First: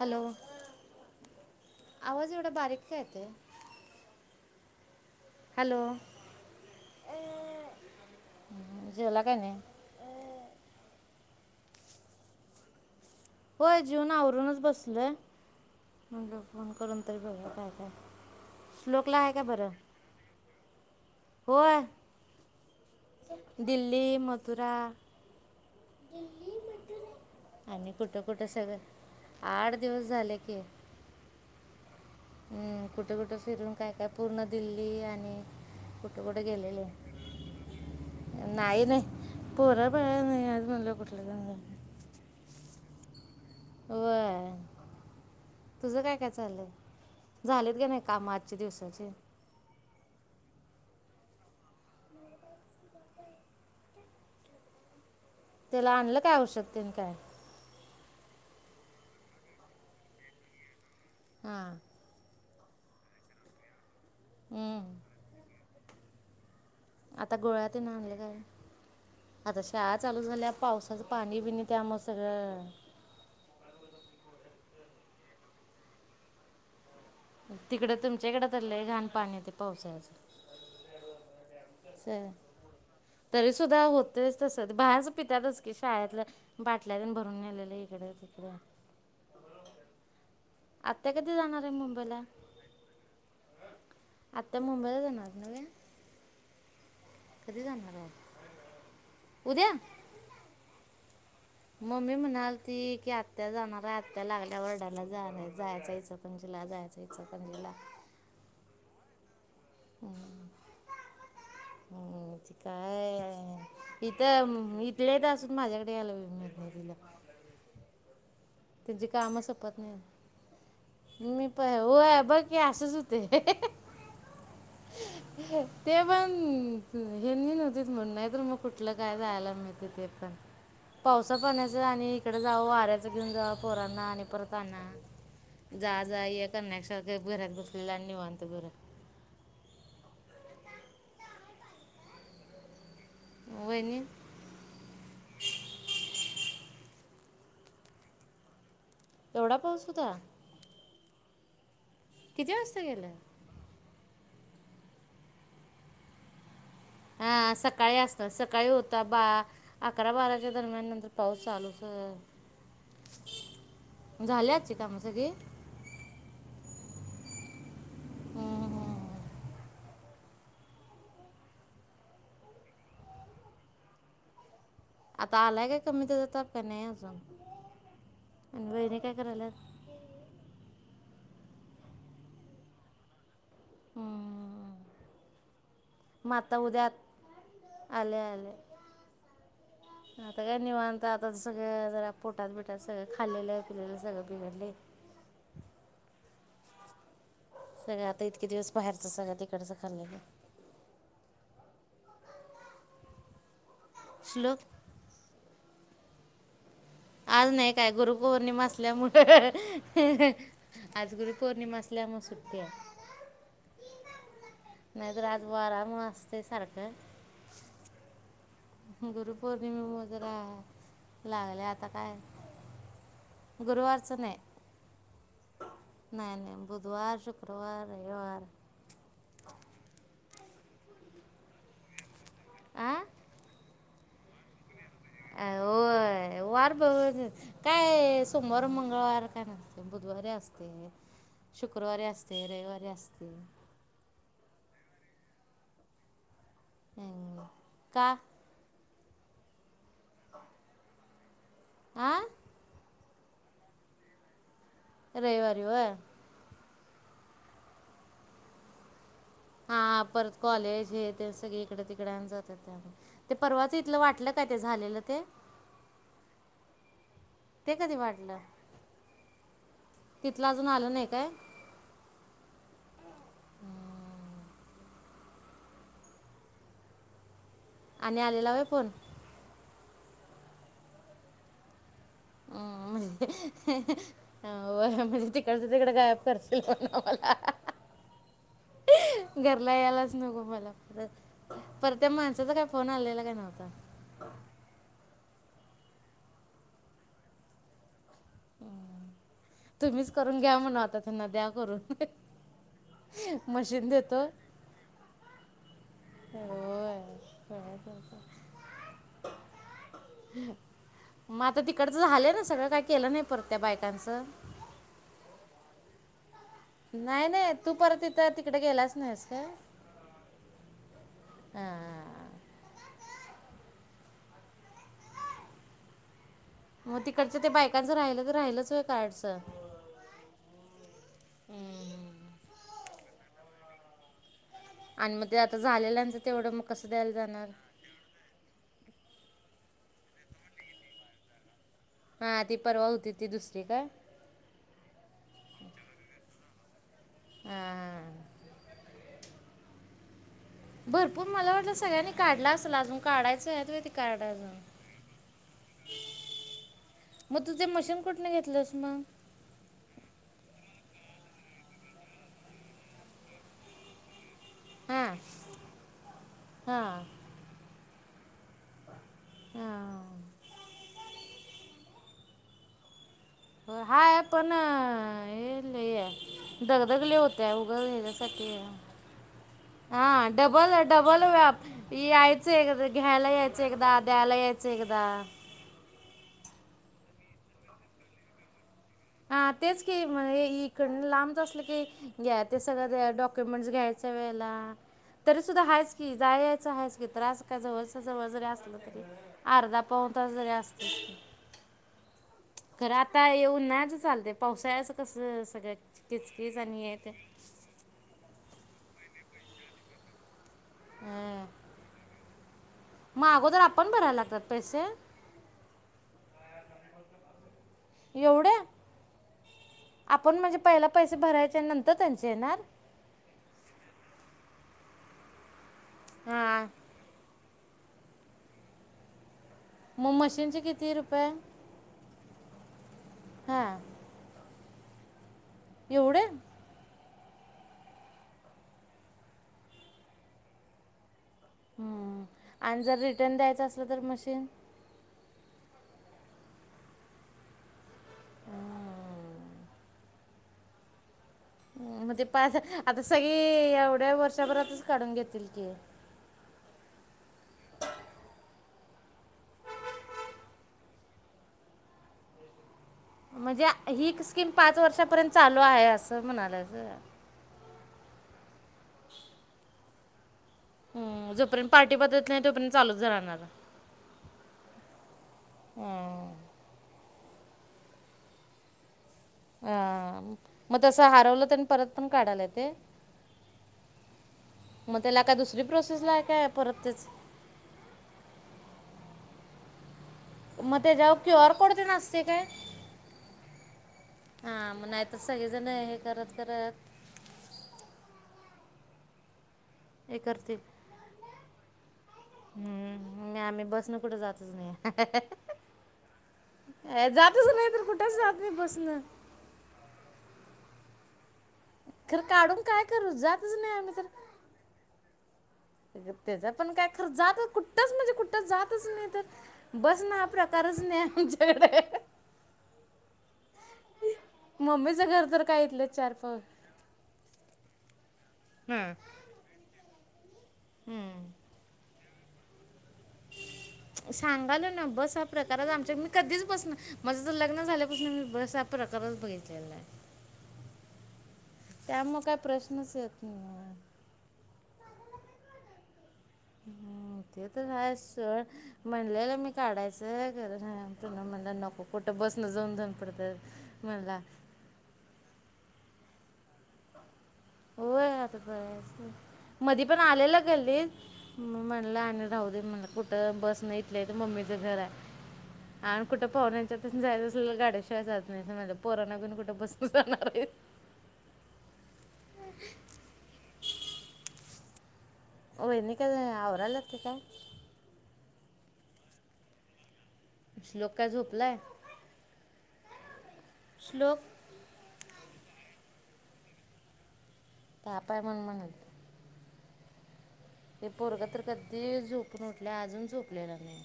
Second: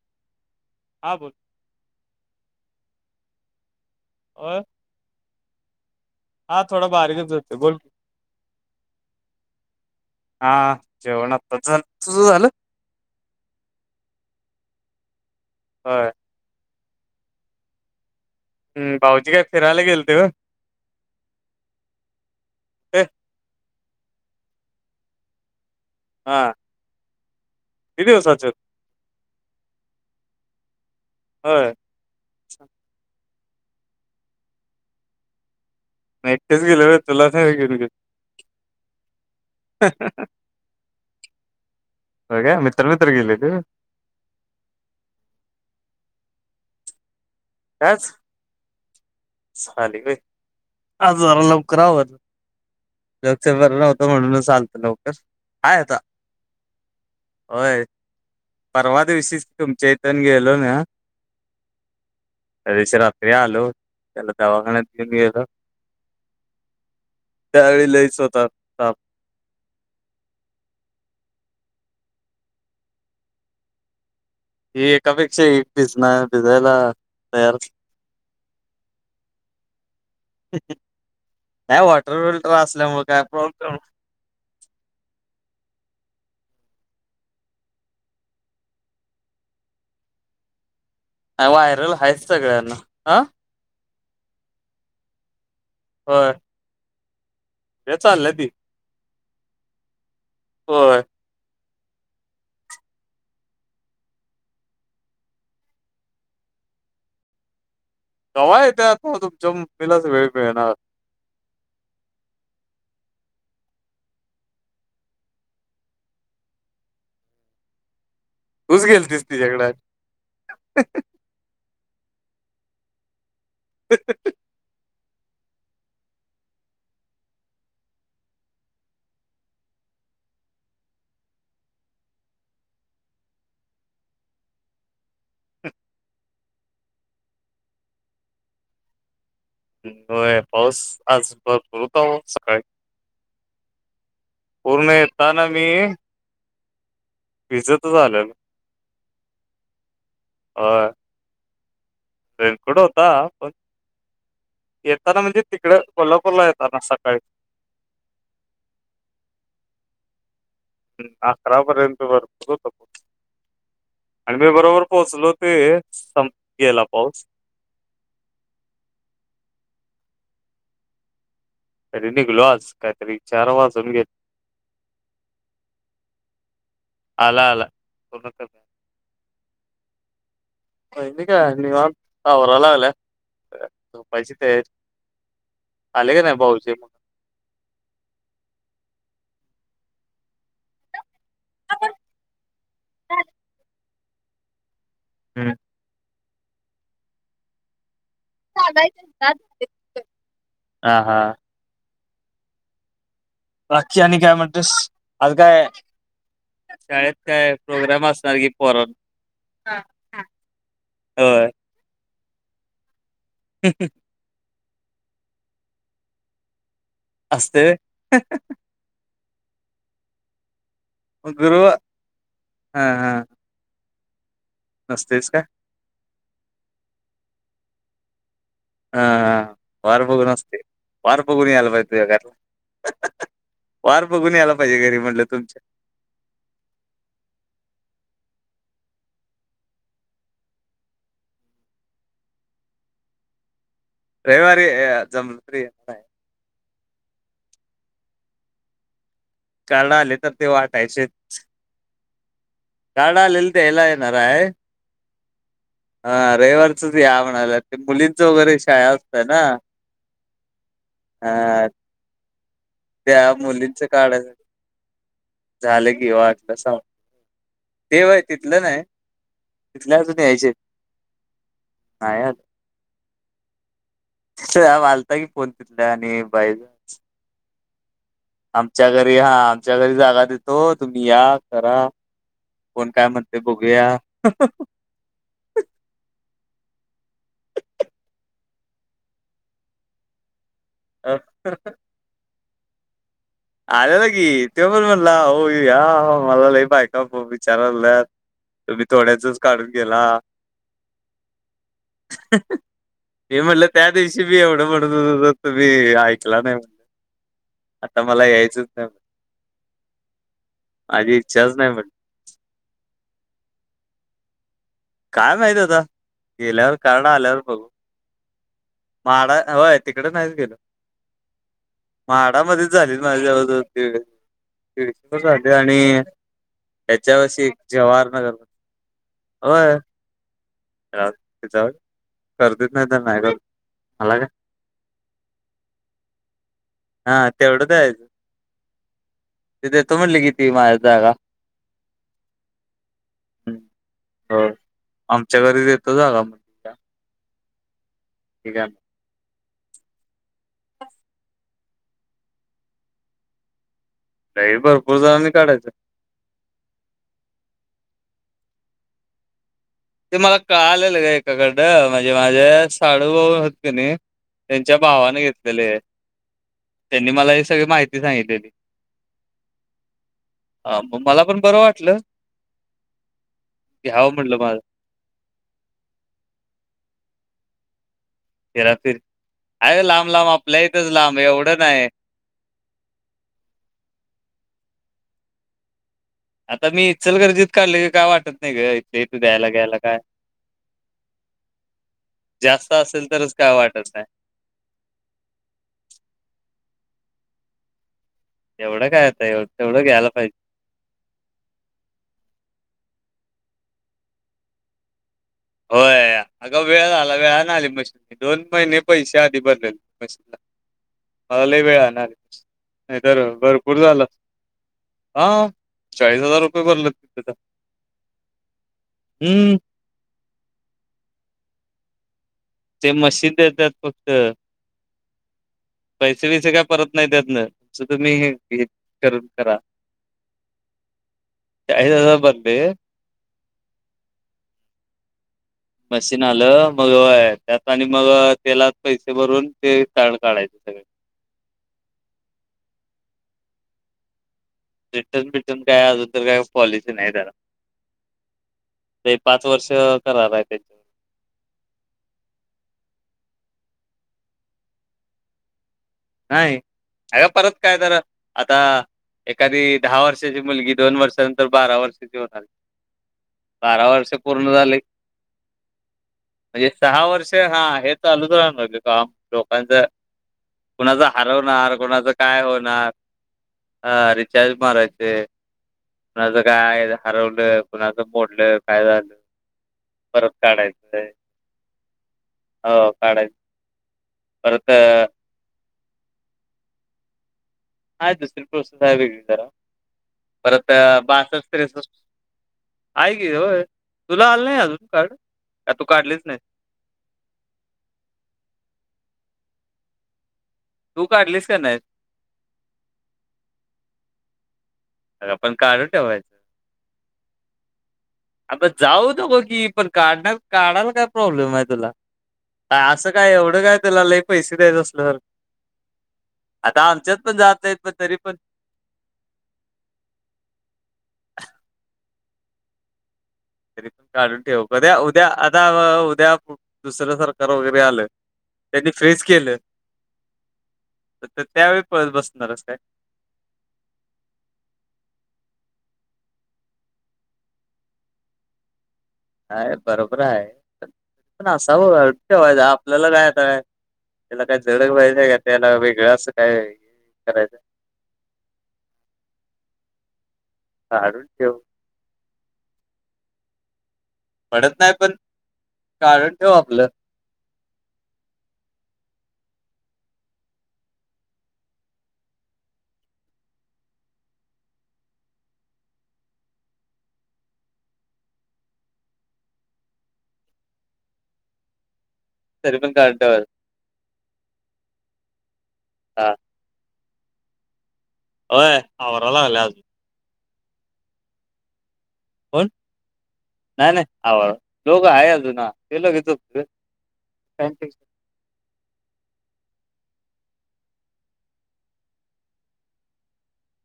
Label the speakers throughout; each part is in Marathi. Speaker 1: हॅलो.
Speaker 2: हा बोल
Speaker 1: आवाज एवढा बारीक का येतोय.
Speaker 2: [unintelligible]
Speaker 1: हॅलो.
Speaker 2: हा थोडं बारीकच होते बोल की.
Speaker 1: जेवला काय नाही?
Speaker 2: हा जेवण आताच झालं तुझं झालं.
Speaker 1: होय जेवूण आवरूनच बसलोय.
Speaker 2: होय.
Speaker 1: म्हणल फोन करून तरी बघूया काय काय.
Speaker 2: ह
Speaker 1: श्लोकला
Speaker 2: भाऊजी
Speaker 1: आहे
Speaker 2: काय
Speaker 1: का बरं?
Speaker 2: फिरायला गेलते होय.
Speaker 1: होय.
Speaker 2: ते
Speaker 1: दिल्ली मथुरा.
Speaker 2: हा
Speaker 1: आणि
Speaker 2: किती
Speaker 1: कुठं कुठं
Speaker 2: दिवसाचे
Speaker 1: सगळं आठ दिवस झाले की.
Speaker 2: होय.
Speaker 1: हम कुठ कुठ फिरून काय काय पूर्ण दिल्ली आणि, कुठे
Speaker 2: एकटेच गेले
Speaker 1: गेलेले
Speaker 2: होय तुला नाही घेऊन गेले
Speaker 1: नाही रे पोरं बाहेर निघाली. [unintelligible]
Speaker 2: होय काय मित्र मित्र गेलेले होय.
Speaker 1: व्हय. तुझं काय काय चालय, झालेत कणी काम आजच्या दिवसाची.
Speaker 2: झाले बाई आज जरा लवकर आवरले. [unintelligible] म्हणूनच आलतो लवकर. हाय
Speaker 1: त्याला
Speaker 2: आता
Speaker 1: आणलं काय औषध तेन काय.
Speaker 2: होय परवा दिवशीच तुमच्या इथून गेलो ना.
Speaker 1: हा.
Speaker 2: त्यादिवशी रात्री आलो, त्याला दवाखान्यात
Speaker 1: हम्म.
Speaker 2: बी नेलं.
Speaker 1: आता गोळ्या तेन
Speaker 2: त्यावेळी लईच
Speaker 1: आणलेल हाय.
Speaker 2: होता ताप.
Speaker 1: आता शाळा चालू झाल्या पावसाचं पाणी बिनी त्यामुळे सगळं.
Speaker 2: एकापेक्षा एक भिजणार भिजायला. तयार
Speaker 1: तिकडे तुमच्या हिकडं तर लय घाण पाणी येत पावसाचं.
Speaker 2: नाही वॉटर फिल्टर असल्यामुळे काय प्रॉब्लेम.
Speaker 1: तरीसुद्धा होतेच तस बाहेरच पित्यातच की शाळेतलं बाटल्या तेन भरून नेलेलं इकडं तिकडं. आता कधी
Speaker 2: नाही
Speaker 1: जाणार आहे
Speaker 2: व्हायरल
Speaker 1: मुंबईला.
Speaker 2: आहेच सगळ्यांना हा
Speaker 1: आता मुंबईला जाणार नव्हे.
Speaker 2: होय.
Speaker 1: कधी जाणार
Speaker 2: ते
Speaker 1: आहे
Speaker 2: चाललंय ती
Speaker 1: उद्या.
Speaker 2: होय.
Speaker 1: मम्मी म्हणाल ती की आत्या जाणार आहे. आत्या लागल्या वरडाल्या जाणार जायच इचल इचलकरंजीला जायाचं इचलकरंजीला.
Speaker 2: कवा येत्यात तुमच्या मम्मीलाच वेळ मिळना.
Speaker 1: हम ती काय. इथं इथल्या इथ असून माझ्याकडं यायला वेळ मिळत नाही तिला.
Speaker 2: तूच
Speaker 1: तिजी
Speaker 2: गेलतीस
Speaker 1: कामं
Speaker 2: तिच्याकडे
Speaker 1: सपत नाही. मी प व्हयं बघ की असच होतंय. ते पण हेनी नव्हतं म्हणून नाहीतर, मग कुठलं काय जायला मिळतय ते पण. पावसा पाण्याच आणि इकडे जाव वाऱ्यात घेऊन जाव पोरांना आणि परत आना. जा जा ये करण्यापेक्षा गप्प घरात बसलेल निवांत बरं.
Speaker 2: होय पाऊस आज भरपूर होता बाबा सकाळी.
Speaker 1: वहिनी.
Speaker 2: पूर्ण येताना मी भिजायचं आलेलो.
Speaker 1: एवढा पाऊस होता.
Speaker 2: होय.
Speaker 1: किती
Speaker 2: रेनकोट
Speaker 1: वाजता गेला
Speaker 2: होता. पण येताना म्हणजे तिकडं कोल्हापूरला येताना सका
Speaker 1: हा सकाळी असत सकाळी होता बा अकरा बारा.
Speaker 2: अकरा पर्यंत भरपूर होता पाऊस. आणि मी
Speaker 1: झाली आजची
Speaker 2: बरोबर
Speaker 1: कामं सगळी
Speaker 2: पोहोचलो ते [unintelligible] गेला पाऊस. तरी निघलो आज काहीतरी चार वाजण गेले.
Speaker 1: आता आलाय काय कमी त्याचा ताप काय नाही अजून
Speaker 2: आला आला पूर्ण
Speaker 1: आणि वहिणी काय करायल्यात?
Speaker 2: [unintelligible] लागल्या. झोपायची तयारी
Speaker 1: हम्म.
Speaker 2: आले का
Speaker 1: मग
Speaker 2: नाय
Speaker 1: आता
Speaker 2: भाऊजी
Speaker 1: उद्या
Speaker 2: मग?
Speaker 1: आले आले. आता काय निवांत आता सगळं जरा पोटात बिटात सगळं खाल्लेलं पिलेलं सगळं बिघडलय.
Speaker 2: हम्म.
Speaker 1: सगळं आता इतके दिवस बाहेरचं सगळं तिकडचं खाल्लेलं [inaudible]
Speaker 2: हा हा
Speaker 1: [unintelligible]
Speaker 2: बाकी आणि काय
Speaker 1: श्लोक
Speaker 2: म्हणतेस आज काय शाळेत
Speaker 1: आज नाय काय
Speaker 2: प्रोग्राम असणार की
Speaker 1: गुरुपौर्णिमा
Speaker 2: पोरांन
Speaker 1: असल्यामुळ आज
Speaker 2: होय
Speaker 1: गुरुपौर्णिमा असल्यामुळ सुट्टी हाय.
Speaker 2: हं हं [unintelligible]
Speaker 1: नाय तर आज वारामुळे असतंय सारखं.
Speaker 2: असतंय वय?
Speaker 1: गुरुपौर्णिमेमुळे जरा लागलंय
Speaker 2: गुरुवार
Speaker 1: आता काय
Speaker 2: हा
Speaker 1: गुरुवारचा नाय.
Speaker 2: नसतयच काय?
Speaker 1: नाय नाय बुधवार शुक्रवार रविवार
Speaker 2: हा हा वार बगुण असते वार बघून यायला पाहिजे तुझ्या घरला.
Speaker 1: आ
Speaker 2: वार बघून यायला पाहिजे घरी म्हटलं
Speaker 1: अ
Speaker 2: तुमच्या
Speaker 1: होय वार बघ काय सोमवार मंगळवार काय नसतंय बुधवारी असतंय. शुक्रवारी असतय रविवारी असतय.
Speaker 2: रविवारी जमलत म्ह [unintelligible]
Speaker 1: का?
Speaker 2: कार्ड आलेत तर ते वाटायचेयत.
Speaker 1: आं?
Speaker 2: कार्ड आलेले द्यायला येणार हाय.
Speaker 1: रविवारी होय?
Speaker 2: हा रविवारचच या म्हणाल्यात ते मुलींचं वगैरे शाळा असत्या ना
Speaker 1: हा परत कॉलेज हे ते सगळे
Speaker 2: अ
Speaker 1: इकड तिकडन जातात त्यामुळ
Speaker 2: त्या
Speaker 1: ते परवाचं
Speaker 2: मुलींच
Speaker 1: इथलं वाटलं
Speaker 2: काढायसाठी
Speaker 1: काय ते झालेलं ते?
Speaker 2: झालं की ओवाटसां [unintelligible]
Speaker 1: कधी
Speaker 2: ते होय
Speaker 1: वाटलं
Speaker 2: तिथलं नाय तिथलं अजून
Speaker 1: तिथलं
Speaker 2: यायचे
Speaker 1: आलं नाही काय
Speaker 2: हायेत. नाय आलता की फोन तिथल्या आणि बाई [unintelligible]
Speaker 1: आणि आलेला वय फोन
Speaker 2: आमच्या घरी हा आमच्या घरी जागा देतो तुम्ही या करा
Speaker 1: ह
Speaker 2: कोण
Speaker 1: [unintelligible]
Speaker 2: काय म्हणते बघूया.
Speaker 1: तिकडच्या तिकडं गायब करशील म्हणावं मला. घरला यायलाच नको मला परत परत त्या माणसाचा काय फोन आलेला काय नव्हत?
Speaker 2: आलेला की त्यो पण म्हणला अहो या मला लय बायका विचारायला लागल्यात [unintelligible] तुम्ही थोड्याचंच काढून
Speaker 1: तुम्हीच
Speaker 2: गेला.
Speaker 1: करून घ्या म्हणा आता त्यांना द्या करून
Speaker 2: मी म्हणलं
Speaker 1: मशीन
Speaker 2: त्या
Speaker 1: देतो
Speaker 2: दिवशी बी एवढं [unintelligible] तूम्ही ऐकला नाय.
Speaker 1: हा [unintelligible]
Speaker 2: आता मला यायचंच नाय.
Speaker 1: मग
Speaker 2: इच्छाच
Speaker 1: आता
Speaker 2: नाही म्हटली
Speaker 1: तिकडच झालं ना सगळं काय केलं नाही परत बायकांचं?
Speaker 2: काय माहित आता गेल्यावर कार्ड
Speaker 1: नाय
Speaker 2: आल्यावर
Speaker 1: नाय
Speaker 2: बघू.
Speaker 1: तू परत तिथं तिकडं परत गेलाच नाईस
Speaker 2: म्हाडा
Speaker 1: का?
Speaker 2: होय तिकडे
Speaker 1: हा हा.
Speaker 2: माडामध्येच झालेत माझ्यावजवळ तळशीवर झाले आणि [unintelligible]
Speaker 1: मग
Speaker 2: त्याच्या
Speaker 1: तिकडचं ते
Speaker 2: वर्षी
Speaker 1: बायकांचं
Speaker 2: जवाहर
Speaker 1: राहिलं तर
Speaker 2: नगर
Speaker 1: राहिलंच होय कार्डचं?
Speaker 2: होय. च्यावर
Speaker 1: हम्म.
Speaker 2: करतेत नाही तर नाही कर मला काय [unintelligible]
Speaker 1: आणि मग ज्यांचा झालेल्याच तेवढ मग कसं द्यायला
Speaker 2: हा
Speaker 1: जाणार
Speaker 2: तेवढंचयचं तिथे देतो म्हटली कि ती माझ्या जागा.
Speaker 1: हा ती परवा होती ती
Speaker 2: हं,
Speaker 1: दुसरी काय?
Speaker 2: हो आमच्या घरीच येत जागा म्हटली
Speaker 1: हा.
Speaker 2: ठीक आहे.
Speaker 1: भरपूर मला वाटलं सगळ्यांनी काढला असेल अजून काढयचंय काढा ना.
Speaker 2: लई भरपूर जणांनी काढायचं
Speaker 1: मग तु ते मशीन कुठून घेतलंस मग?
Speaker 2: ते मला कळालेलं ग एका एकाकडं म्हणजे माझ्या साडूबाऊ होत का नाही त्यांच्या
Speaker 1: हां
Speaker 2: भावाने घेतलेले आहे
Speaker 1: हां
Speaker 2: त्यांनी मला ही सगळी माहिती सांगितली आहे.
Speaker 1: हां
Speaker 2: अ पण मला पण बरं वाटलं. घ्यावं
Speaker 1: हाय
Speaker 2: म्हटलं
Speaker 1: पण
Speaker 2: माझ
Speaker 1: हे लय हाय दगदग लय होत्या उग
Speaker 2: हेराफेरी अरे
Speaker 1: हा
Speaker 2: लांब लांब आपल्या
Speaker 1: डबल
Speaker 2: इथंच लांब
Speaker 1: डबल
Speaker 2: एवढं
Speaker 1: व्याप
Speaker 2: नाही
Speaker 1: याय च एकदा घ्यायला यायचं एकदा द्यायला यायचं एकदा.
Speaker 2: आता मी इचलकरंजीत काढले की काय वाटत नाही ग. इथल्या इथं द्यायला
Speaker 1: हा
Speaker 2: घ्यायला
Speaker 1: तेच
Speaker 2: काय
Speaker 1: की म्हण इकड लांब जर असाल की ते
Speaker 2: जास्त असेल
Speaker 1: सगळं
Speaker 2: तरच काय
Speaker 1: डॉक्युमेंट्स
Speaker 2: वाटत नाही
Speaker 1: घ्यायचा वेळ ला तरी सुद्धा आहेच की जायच आहे की त्रास का जवळ जवळ जरी असलं
Speaker 2: एवढं
Speaker 1: तरी
Speaker 2: काय आता एवढं
Speaker 1: अर्धा
Speaker 2: तेवढं घ्यायला
Speaker 1: पावता
Speaker 2: पाहिजे
Speaker 1: जरी असत खरं आता ये ऊन्हाळयाच चालतय पावसाळ्याच कस
Speaker 2: होय अग वेळ झाला वेळाने आली मशीनने दोन महिने पैसे आधी भरलेले मशीनला.
Speaker 1: अं,
Speaker 2: मलाला वेळ आणार आहे [unintelligible] नाही तर
Speaker 1: मग अगोदर
Speaker 2: भरपूर
Speaker 1: आपण
Speaker 2: झालं
Speaker 1: भरायला लागतात पैसे
Speaker 2: हा चाळीस हजार रुपये भरल
Speaker 1: एवढ्या आपण म्हणजे पहिला पैसे भरायच्या नंतर त्यांचे येणार?
Speaker 2: ते मशीन देतात फक्त पैसे बैसे काय
Speaker 1: हां
Speaker 2: परत नाही त्यातल. तुम्ही हे हे करून करा [unintelligible]
Speaker 1: मग मशीन चे किती रुपये?
Speaker 2: चालीस हजार भरतय
Speaker 1: हां
Speaker 2: मशीन
Speaker 1: एवढे
Speaker 2: आलं मग होय आणि मग त्याला पैसे भरून ते कार्ड काढायचे सगळे
Speaker 1: हा आणि जर रिटर्न द्यायचं असलं तर मशीन?
Speaker 2: रिटर्न बिटर्न काय अजून तर काही पॉलिसी नाही त्या ला. ते पाच वर्ष करार आहे ते.
Speaker 1: मग ते पाच आता सगळे एवढ्या वर्षाभरातच काढून घेतील की.
Speaker 2: नाही अ का [unintelligible] परत काय तर आता एखादी दहा वर्षाची मुलगी दोन वर्षानंतर बारा वर्षाची होणार.
Speaker 1: म्हणजे
Speaker 2: बारा वर्ष
Speaker 1: ही स्कीम
Speaker 2: पूर्ण झाले
Speaker 1: पाच वर्षापर्यंत चालू आहे असं म्हणाले
Speaker 2: म्हणजे सहा वर्ष हा आहेत चालूच राहणार काम लोकांच [unintelligible] कुणाच
Speaker 1: जोपर्यंत
Speaker 2: हरवणार
Speaker 1: पार्टी
Speaker 2: कुणाचं
Speaker 1: बदलत
Speaker 2: काय
Speaker 1: नाही तोपर्यंत
Speaker 2: होणार
Speaker 1: चालूच राहणार
Speaker 2: अ रिचार्ज मारायचे
Speaker 1: हम्म.
Speaker 2: कुणाचं काय हरवलं कुणाचं मोडलं काय झालं.
Speaker 1: अ
Speaker 2: परत
Speaker 1: मग
Speaker 2: काढायचंय
Speaker 1: तसं हरवलं तर परत पण काढाला येतय?
Speaker 2: हो काढ
Speaker 1: मग त्याला काय दुसरी प्रोसेस लाय काय परत तेच?
Speaker 2: हाय दुसरी प्रोसेस आहे वेगळी जरा परत
Speaker 1: मग त्याच्यावर क्यू
Speaker 2: बासष्ट
Speaker 1: आर कोड ते
Speaker 2: त्रेसष्ट
Speaker 1: नसते काय
Speaker 2: आहे की होय तुला आलं नाही
Speaker 1: हां
Speaker 2: अजून
Speaker 1: मग
Speaker 2: काढ
Speaker 1: तर सगळेजण
Speaker 2: का तू
Speaker 1: हे
Speaker 2: काढलीच
Speaker 1: करत
Speaker 2: नाही?
Speaker 1: करत एक करते
Speaker 2: तू काढलीस काय नाही?
Speaker 1: हम्म नाही आम्ही बसनं कुठे जातच नाही.
Speaker 2: अगं पण काढून ठेवायचं
Speaker 1: जातच नाही तर कुठ
Speaker 2: आग जाऊत नको की पण काढणार काढायला काय प्रॉब्लेम आहे? तुला
Speaker 1: खरं काढून
Speaker 2: असं
Speaker 1: करू
Speaker 2: काय
Speaker 1: जातच
Speaker 2: एवढं
Speaker 1: नाही
Speaker 2: काय
Speaker 1: आम्ही
Speaker 2: तुला लयी पैसे द्यायच असल
Speaker 1: त्याच पण काय खरं जात
Speaker 2: नाहीत पण
Speaker 1: कुठच म्हणजे
Speaker 2: तरी पण
Speaker 1: कुठंच जातच नाही तर. बस ना हा प्रकारच नाही आमच्याकडे.
Speaker 2: तरी पण काढून ठेव कध्या
Speaker 1: मम्मीचं घर
Speaker 2: उद्या
Speaker 1: तर
Speaker 2: आता
Speaker 1: काय इथलं चार
Speaker 2: उद्या
Speaker 1: पाव
Speaker 2: दुसरं सरकार वगैरे आलं त्यांनी
Speaker 1: हम्म
Speaker 2: फेज केलं
Speaker 1: हम्म
Speaker 2: तर त्यावेळी पळत बसणार आहेस काय?
Speaker 1: ह [unintelligible] सांगालो ना बस हा प्रकार आमच्या मी कधीच बसणार माझं तर लग्न झाल्यापासून मी बस हा प्रकारच बघितलेला नाय.
Speaker 2: खर आहे पण असाव बघा
Speaker 1: त्यामुळं काय
Speaker 2: ठेवायच
Speaker 1: प्रश्नच
Speaker 2: आपल्याला
Speaker 1: येत
Speaker 2: काय
Speaker 1: नाही मला.
Speaker 2: त्याला काय झडक वहिजे का त्याला वेगळ असं [unintelligible]
Speaker 1: ह ते
Speaker 2: करायचं
Speaker 1: तर आहे सोड म्हणलेला मी काढायचं करर ना्हा
Speaker 2: काढून
Speaker 1: मला
Speaker 2: ठेव
Speaker 1: नको कुठं बसणं जाऊन जाऊन पडतं मला [unintelligible]
Speaker 2: पडत नाही पण कारण ठेव आपलं
Speaker 1: होय [unintelligible] ब मधी पण आलेला गल्लीत. म्हणलं आणि राहू दे म्हण कुठं बस नाही इथले तर मम्मीच घर आहे. आणि कुठं पाहुण्याच्या पण जायच असले गाड्याशिवाय जात नाही माझ्या पोराना प कुठं बसून जाणार आहे.
Speaker 2: सरी पण काटवर [unintelligible]
Speaker 1: वहिनी काय
Speaker 2: हा
Speaker 1: आवराल्यात कि काय?
Speaker 2: होय आवराल्यात.
Speaker 1: श्लोक काय झोपलाय?
Speaker 2: होण नाही नाही
Speaker 1: श्लोक
Speaker 2: आव लोक आहे अजुून ते लोक येतो तझ [unintelligible] थँक्यू [unintelligible]
Speaker 1: पाय म्हण म्हगून ते पोरगं तर कधी झोपून उठले अजून झोपलेला नाही.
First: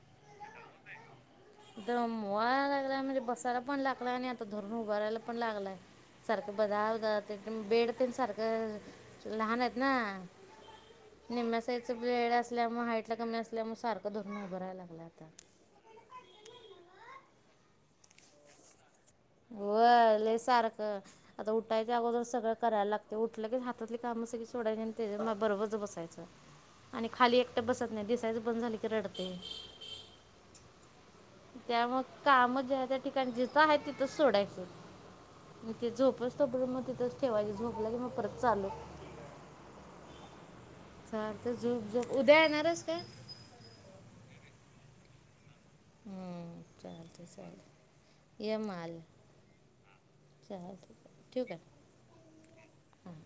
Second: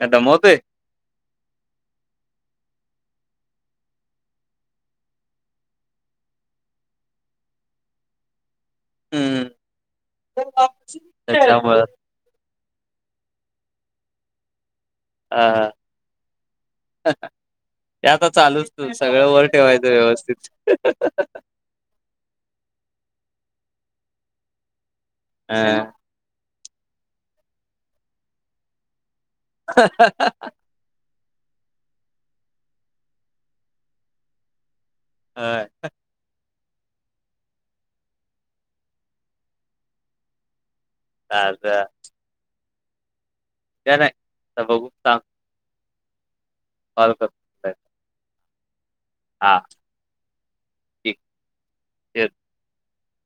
Speaker 2: काय दमवतोय?
Speaker 1: [inaudible] [unintelligible] दमवा लागँलाय म्हणजे बसायला पण लागला आणि आता धरून पण लागलाय. सारखं बधा बेड पण सारखं
Speaker 2: हम्म
Speaker 1: लहान आहेत ना [unintelligible] निम्म्या
Speaker 2: त्याच्यामुळं
Speaker 1: साईजचबेड असल्यामुळे हईट ला कमी असल्यामुळेग सारखं धरून उभरायला लागलं आता.
Speaker 2: ह ते याता चालूच सगळं वर ठेवायचं
Speaker 1: होय लय
Speaker 2: व्यवस्थित.
Speaker 1: सारखं आता उठायच्या अगोदर सगळं कराय लागते. उठलं की हातातली कामं सगळी सोडायची आणि. तेचा मग बरोबरच
Speaker 2: हा
Speaker 1: बसायचं. आणि खाली एकटं बसत नाही दिसायचं बंद झालं की रडते.
Speaker 2: हाहाहा.
Speaker 1: त्यामुळं मग काम ज्या त्या ठिकाणी जिथं आहे तिथंच सोडायचं. म ते झोपू स्तो [unintelligible] मग ठेवायची झोपलं की मग परत चालू. चालतंय
Speaker 2: चालत
Speaker 1: झोप झोप उद्या येणार येस काय.
Speaker 2: काय नाही बघू थांब.
Speaker 1: हम चालते चालते ये मग आला
Speaker 2: आ.
Speaker 1: चालतंय ठू काय.
Speaker 2: ठीक
Speaker 1: हम.